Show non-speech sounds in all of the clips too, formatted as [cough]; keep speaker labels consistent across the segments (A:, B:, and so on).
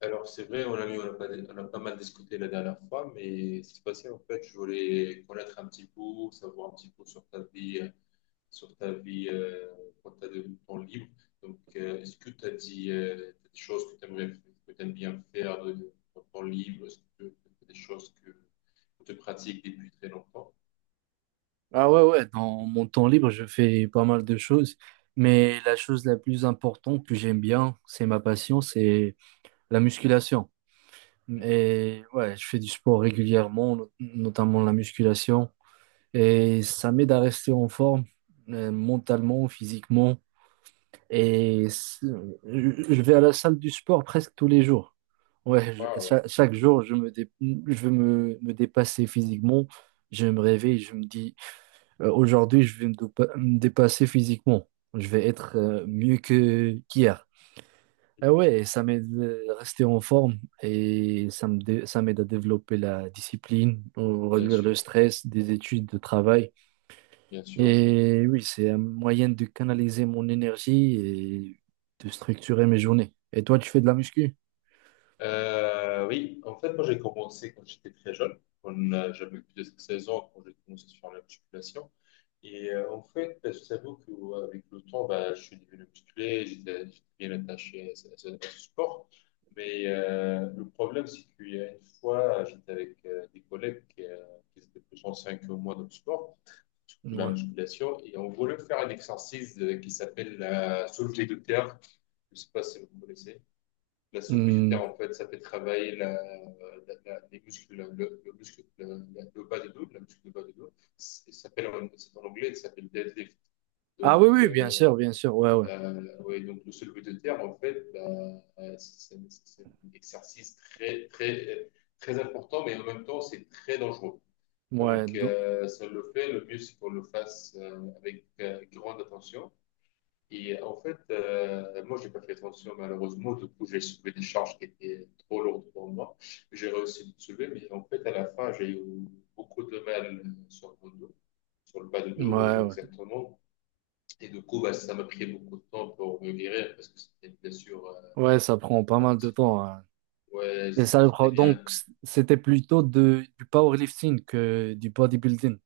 A: Alors, c'est vrai, on a pas mal discuté la dernière fois, mais c'est passé, en fait, je voulais connaître un petit peu, savoir un petit peu sur ta vie, sur ta vie euh, quand tu as de temps libre. Donc, est-ce que tu as dit des choses que tu aimes bien faire de ton temps libre? Est-ce que t'as des choses que tu pratiques depuis très longtemps?
B: Ah ouais, ouais, dans mon temps libre, je fais pas mal de choses, mais la chose la plus importante que j'aime bien, c'est ma passion, c'est la musculation.
A: Mhm.
B: Et ouais, je fais du sport régulièrement, notamment la musculation, et ça m'aide à rester en forme, mentalement, physiquement, et je vais à la salle du sport presque tous les jours. Ouais,
A: Waouh.
B: chaque jour, je veux me dépasser physiquement, je me réveille, je me dis aujourd'hui, je vais me dépasser physiquement. Je vais être mieux que qu'hier. Ah ouais, et ça m'aide à rester en forme et ça m'aide à développer la discipline,
A: Bien
B: réduire le
A: sûr,
B: stress des études, de travail.
A: bien sûr.
B: Et oui, c'est un moyen de canaliser mon énergie et de structurer mes journées. Et toi, tu fais de la muscu?
A: Oui, en fait, moi j'ai commencé quand j'étais très jeune. J'avais plus de 16 ans quand j'ai commencé sur la musculation. Et en fait, bah, je t'avoue qu'avec le temps, bah, je suis devenu musclé, j'étais bien attaché à ce sport. Mais le problème, c'est qu'il y a une fois, j'étais avec des collègues qui étaient plus anciens que moi dans le sport, surtout la
B: Ouais.
A: musculation, et on voulait faire un exercice qui s'appelle la soulevée de terre. Je ne sais pas si vous connaissez la saule budgétaire,
B: Hmm.
A: en fait, ça fait travailler les muscles, le muscle, le bas du dos, la muscle du bas du dos. C'est en anglais, ça s'appelle deadlift.
B: Ah
A: Donc,
B: oui, oui, bien
A: euh,
B: sûr, bien sûr. Ouais, ouais.
A: ouais, donc le soulevé de terre, en fait, bah, un exercice très, très, très important, mais en même temps, c'est très dangereux.
B: Ouais,
A: Donc, le mieux, c'est qu'on le fasse avec grande attention. Et en fait, moi, j'ai pas fait attention, malheureusement. Du coup, j'ai soulevé des charges qui étaient trop lourdes pour moi. J'ai réussi à les soulever, mais en fait, à la fin, j'ai eu beaucoup de mal sur mon dos, sur le bas de dos,
B: ouais, ouais.
A: exactement. Et du coup, bah, ça m'a pris beaucoup de temps pour me guérir parce que c'était une blessure
B: Ouais, ça prend pas
A: un
B: mal de
A: petit.
B: temps, hein.
A: Ouais,
B: C'est ça le
A: j'étais
B: pro-
A: bien.
B: Donc, c'était plutôt de, du powerlifting que du bodybuilding.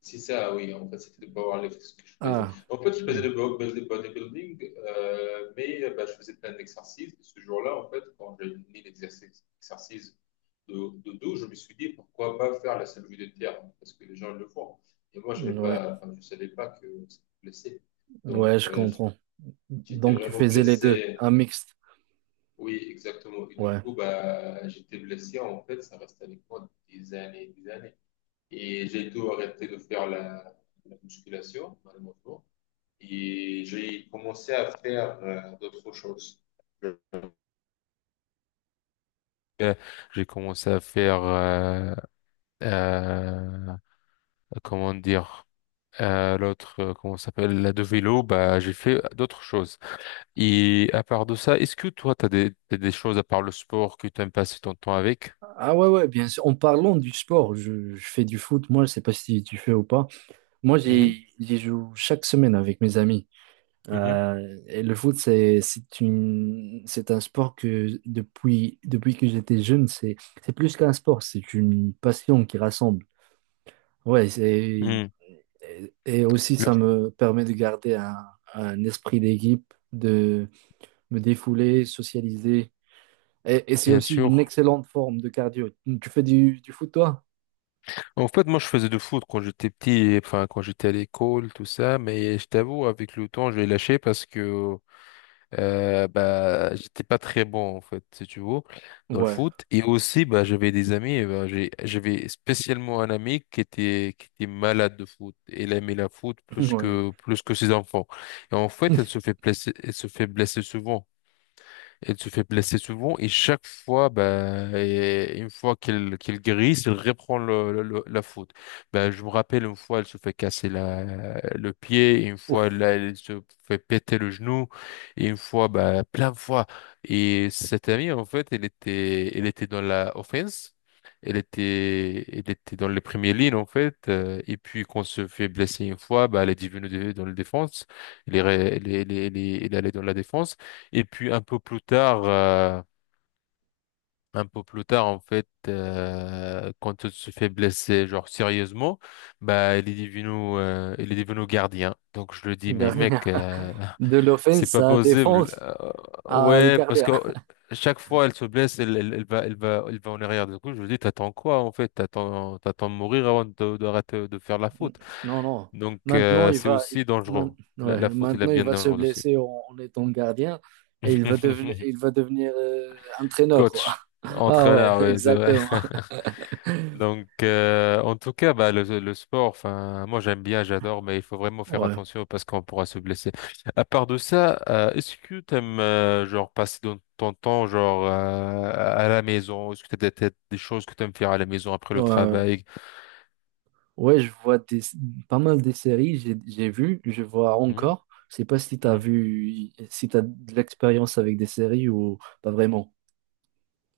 A: C'est ça, oui. En fait, c'était de powerlifting ce que je faisais.
B: Ah,
A: En fait, je faisais
B: mm,
A: le bodybuilding, mais bah, je faisais plein d'exercices. Ce jour-là, en fait, quand j'ai mis l'exercice, de, de dos, je me suis dit pourquoi pas faire la salle de terre parce que les gens le font. Et moi, j'avais
B: ouais,
A: pas, enfin, je ne savais pas que c'était blessé. Donc,
B: ouais, je comprends.
A: j'étais
B: Donc, tu
A: vraiment
B: faisais les deux,
A: blessé.
B: un mixte.
A: Oui, exactement. Et du
B: Ouais.
A: coup, bah, j'étais blessé. En fait, ça reste avec moi des années. Et j'ai tout arrêté de faire la musculation, malheureusement. Et j'ai commencé à faire d'autres choses. Euh, J'ai commencé à faire, euh, comment dire, comment ça s'appelle, la de vélo, bah, j'ai fait d'autres choses. Et à part de ça, est-ce que toi, t'as des choses à part le sport que t'aimes passer ton temps avec?
B: Ah ouais, ouais, bien sûr. En parlant du sport, je fais du foot. Moi, je sais pas si tu fais ou pas. Moi,
A: Mhm,
B: j'y joue chaque semaine avec mes amis.
A: mhm,
B: Et le foot, c'est un sport que depuis que j'étais jeune, c'est plus qu'un sport, c'est une passion qui rassemble. Ouais, c'est.
A: mhm.
B: Et aussi,
A: Le-
B: ça me permet de garder un esprit d'équipe, de me défouler, socialiser. Et c'est
A: Bien
B: aussi une
A: sûr.
B: excellente forme de cardio. Tu fais du foot, toi?
A: En fait, moi, je faisais du foot quand j'étais petit, et, enfin, quand j'étais à l'école, tout ça, mais je t'avoue, avec le temps, j'ai lâché parce que bah, j'étais pas très bon en fait, si tu veux, dans le
B: Ouais,
A: foot. Et aussi, bah, j'avais des amis. Et bah, j'avais spécialement un ami qui était malade de foot. Elle aimait la foot
B: [laughs]
A: plus
B: ouais.
A: que, plus que ses enfants. Et en fait, elle se fait blesser souvent. Elle se fait blesser souvent et chaque fois, bah, et une fois qu'elle guérisse, elle reprend la faute. Bah, je me rappelle une fois, elle se fait casser le pied, et une
B: Ouf.
A: fois, là, elle se fait péter le genou, et une fois, bah, plein de fois. Et cette amie, en fait, elle était dans la offense. Elle était dans les premières lignes, en fait. Et puis, quand elle se fait blesser une fois, bah, elle est devenue dans la défense. Elle est allée dans la défense. Et puis un peu plus tard, quand elle se fait blesser, genre sérieusement, bah il est devenu gardien. Donc je le dis, mais
B: Gardia.
A: mec,
B: De
A: [laughs] c'est
B: l'offense
A: pas
B: à
A: possible.
B: défense à
A: Ouais, parce que
B: Gardia.
A: chaque fois elle se blesse, elle va en arrière. Du coup, je lui dis, t'attends quoi en fait? T'attends de mourir avant d'arrêter de faire la
B: N-
A: faute.
B: Non, non.
A: Donc
B: Maintenant, il
A: c'est
B: va, il-
A: aussi
B: main-
A: dangereux. La,
B: Ouais,
A: la faute, elle est
B: maintenant, il
A: bien
B: va se
A: dangereuse aussi.
B: blesser en, en étant gardien et il va devenir
A: [laughs]
B: il va devenir entraîneur, quoi. [laughs]
A: Coach,
B: Ah ouais,
A: entraîneur,
B: [laughs]
A: oui, c'est vrai.
B: exactement.
A: [laughs] Donc, en tout cas, bah, le sport, enfin, moi j'aime bien, j'adore, mais il faut vraiment faire
B: Ouais.
A: attention parce qu'on pourra se blesser. À part de ça, est-ce que t'aimes, genre, passer ton temps, genre, à la maison? Est-ce que t'as des choses que t'aimes faire à la maison après le
B: Ouais.
A: travail?
B: Ouais, je vois des, pas mal de séries, j'ai vu, je vois
A: Mhm,
B: encore. Je sais pas si t'as
A: mhm.
B: vu, si t'as de l'expérience avec des séries ou pas vraiment.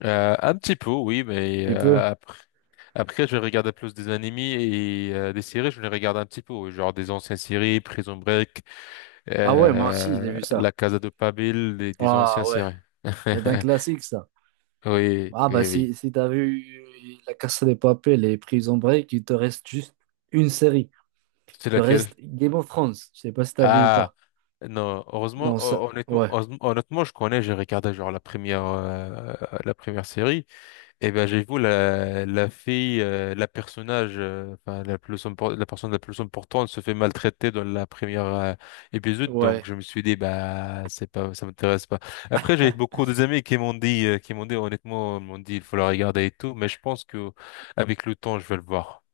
A: Un petit peu, oui, mais
B: Tu peux?
A: après, je regardais plus des animés et des séries, je les regarde un petit peu, oui, genre des anciennes séries, Prison Break,
B: Ah ouais, moi aussi, j'ai vu ça.
A: La Casa de Papel, des
B: Ah
A: anciens
B: ouais,
A: séries.
B: c'est un
A: [laughs]
B: classique, ça.
A: Oui,
B: Ah bah
A: oui, oui.
B: si, si t'as vu La Casa de Papel et Prison Break, il te reste juste une série. Il
A: C'est
B: te
A: laquelle?
B: reste Game of Thrones. Je sais pas si t'as vu ou
A: Ah,
B: pas.
A: non, heureusement,
B: Non, ça,
A: hon- honnêtement,
B: ouais,
A: heureusement- honnêtement, je connais, j'ai regardé genre la première série. Eh ben, j'avoue, la fille, la personnage, enfin, la personne la plus importante se fait maltraiter dans la première épisode,
B: ouais.
A: donc je me suis dit, bah, c'est pas, ça m'intéresse pas. Après, j'ai beaucoup des amis honnêtement, il faut la regarder et tout, mais je pense que, avec le temps, je vais le voir.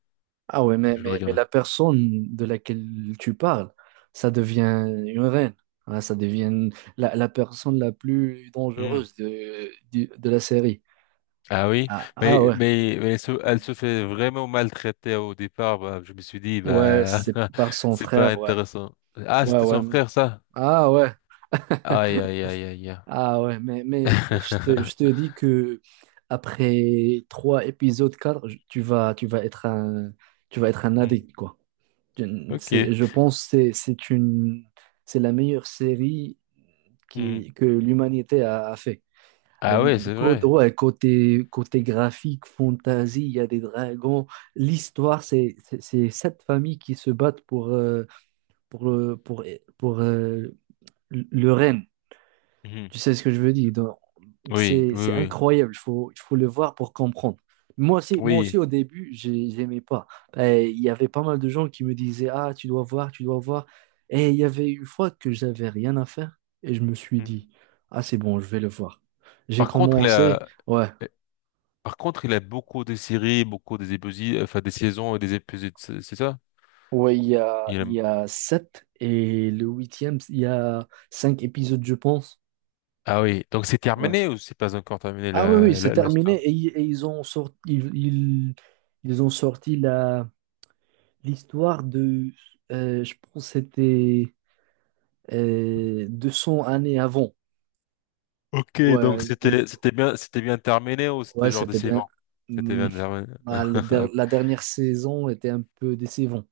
B: Ah ouais,
A: Je vais le
B: mais
A: regarder.
B: la personne de laquelle tu parles, ça devient une reine, hein, ça devient la, la personne la plus
A: Hmm.
B: dangereuse de, de la série.
A: Ah oui,
B: Ah, ah
A: mais,
B: ouais,
A: mais, mais elle se fait vraiment maltraiter au départ, bah, je me suis dit,
B: ouais,
A: bah,
B: c'est par
A: [laughs]
B: son
A: c'est pas
B: frère, ouais.
A: intéressant. Ah,
B: Ouais,
A: c'était
B: ouais.
A: son frère, ça?
B: Ah ouais,
A: Aïe, aïe, aïe, aïe.
B: ah ouais, mais je te
A: [laughs]
B: dis que après trois épisodes, quatre, tu vas être un, tu vas être un
A: Hmm.
B: addict, quoi.
A: Ok.
B: C'est, je pense c'est c'est une c'est la meilleure série
A: Hmm.
B: que l'humanité a, a fait. Euh,
A: Ah ouais, c'est
B: Côté,
A: vrai.
B: ouais, côté graphique, fantasy, il y a des dragons. L'histoire, c'est sept familles qui se battent pour, euh, pour, pour, euh, le règne.
A: Mhm.
B: Tu sais ce que je veux dire?
A: Oui, oui,
B: C'est
A: oui,
B: incroyable, il faut le voir pour comprendre. Moi
A: oui.
B: aussi au début, j'aimais pas. Il y avait pas mal de gens qui me disaient, ah, tu dois voir, tu dois voir. Et il y avait une fois que j'avais rien à faire et je me suis
A: Hmm.
B: dit, ah, c'est bon, je vais le voir. J'ai
A: Par contre, il
B: commencé,
A: a,
B: ouais,
A: euh, Par contre, il a beaucoup de séries, beaucoup des épisodes, enfin des saisons et des épisodes, c'est ça?
B: ouais,
A: Il a-
B: il y a sept et le huitième, il y a cinq épisodes, je pense.
A: Ah oui. Donc c'est
B: Ouais.
A: terminé ou c'est pas encore terminé
B: Ah oui, oui,
A: la,
B: c'est
A: la, la story?
B: terminé et ils ont sorti, ils ont sorti la l'histoire de, je pense que c'était 200 années avant.
A: Ok, donc
B: Ouais, du-
A: c'était bien terminé ou
B: ouais,
A: c'était genre
B: c'était bien.
A: décevant? C'était
B: Hum,
A: bien terminé.
B: ah, la
A: [laughs]
B: dernière saison était un peu décevante.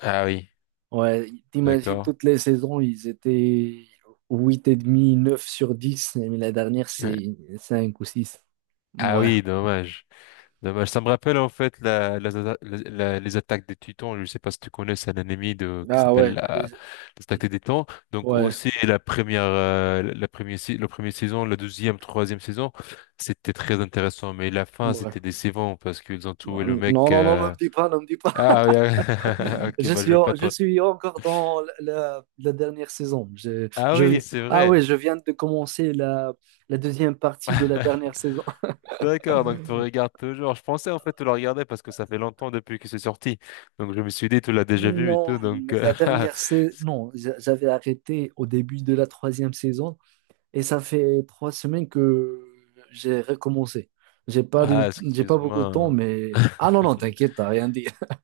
A: Ah oui,
B: Ouais, t'imagines
A: d'accord.
B: toutes les saisons, ils étaient huit et demi 9 sur 10 mais la dernière,
A: Ouais.
B: c'est 5 ou six.
A: Ah
B: Ouais.
A: oui, dommage. Dommage. Ça me rappelle en fait les attaques des Titans. Je ne sais pas si tu connais, c'est un anime qui
B: Ah
A: s'appelle
B: ouais,
A: les attaques des Titans. Donc
B: ouais,
A: aussi la première, si- la première saison, la deuxième, troisième saison, c'était très intéressant. Mais la fin,
B: ouais.
A: c'était décevant parce qu'ils ont
B: Bon,
A: trouvé le
B: non,
A: mec.
B: non, non, ne me dis pas, ne me dis.
A: Ah oui, ah oui. [laughs] Ok, bah je vais pas
B: Je
A: trop.
B: suis encore dans la, la dernière saison.
A: Ah oui, c'est
B: Ah oui,
A: vrai.
B: je viens de commencer la, la deuxième partie de la dernière
A: [laughs]
B: saison. [laughs]
A: D'accord, donc tu regardes toujours. Je pensais en fait tu la regardais parce que ça fait longtemps depuis que c'est sorti. Donc je me suis dit tu l'as déjà vu et tout.
B: Non,
A: Donc
B: mais la
A: [laughs]
B: dernière saison, non, j'avais arrêté au début de la troisième saison et ça fait trois semaines que j'ai recommencé. J'ai pas de,
A: ah
B: j'ai pas beaucoup de temps,
A: excuse-moi.
B: mais... Ah non, non,
A: [laughs]
B: t'inquiète, t'as rien dit. [laughs]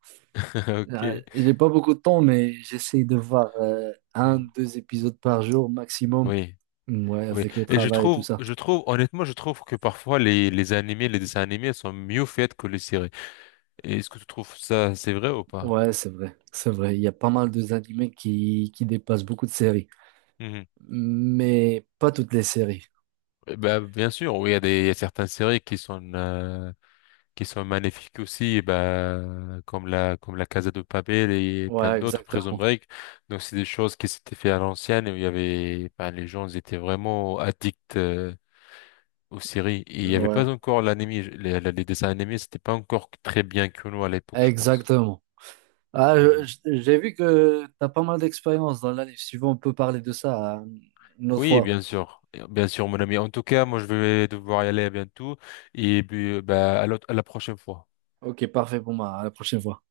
A: Ok.
B: J'ai pas beaucoup de temps, mais j'essaie de voir un,
A: Hmm.
B: deux épisodes par jour maximum.
A: Oui,
B: Ouais,
A: oui.
B: avec le
A: Et
B: travail et tout ça.
A: je trouve que parfois les animés, les dessins animés sont mieux faits que les séries. Et est-ce que tu trouves ça c'est vrai ou pas?
B: Ouais, c'est vrai, c'est vrai. Il y a pas mal de animés qui dépassent beaucoup de séries,
A: Mhm.
B: mais pas toutes les séries.
A: Eh ben bien sûr, oui, il y a certaines séries qui sont magnifiques aussi, et ben, comme la Casa de Papel et plein
B: Ouais,
A: d'autres, Prison
B: exactement.
A: Break. Donc, c'est des choses qui s'étaient fait à l'ancienne et où il y avait, ben, les gens ils étaient vraiment addicts aux séries. Et il n'y avait
B: Ouais,
A: pas encore l'anime, les dessins animés, c'était pas encore très bien connu à l'époque, je pense.
B: exactement. Ah,
A: Hmm.
B: j'ai vu que t'as pas mal d'expérience dans l'anime. Si tu veux, on peut parler de ça une autre
A: Oui,
B: fois.
A: bien sûr. Bien sûr, mon ami. En tout cas, moi, je vais devoir y aller bientôt. Et puis, bah, à la prochaine fois.
B: Ok, parfait pour moi. À la prochaine fois.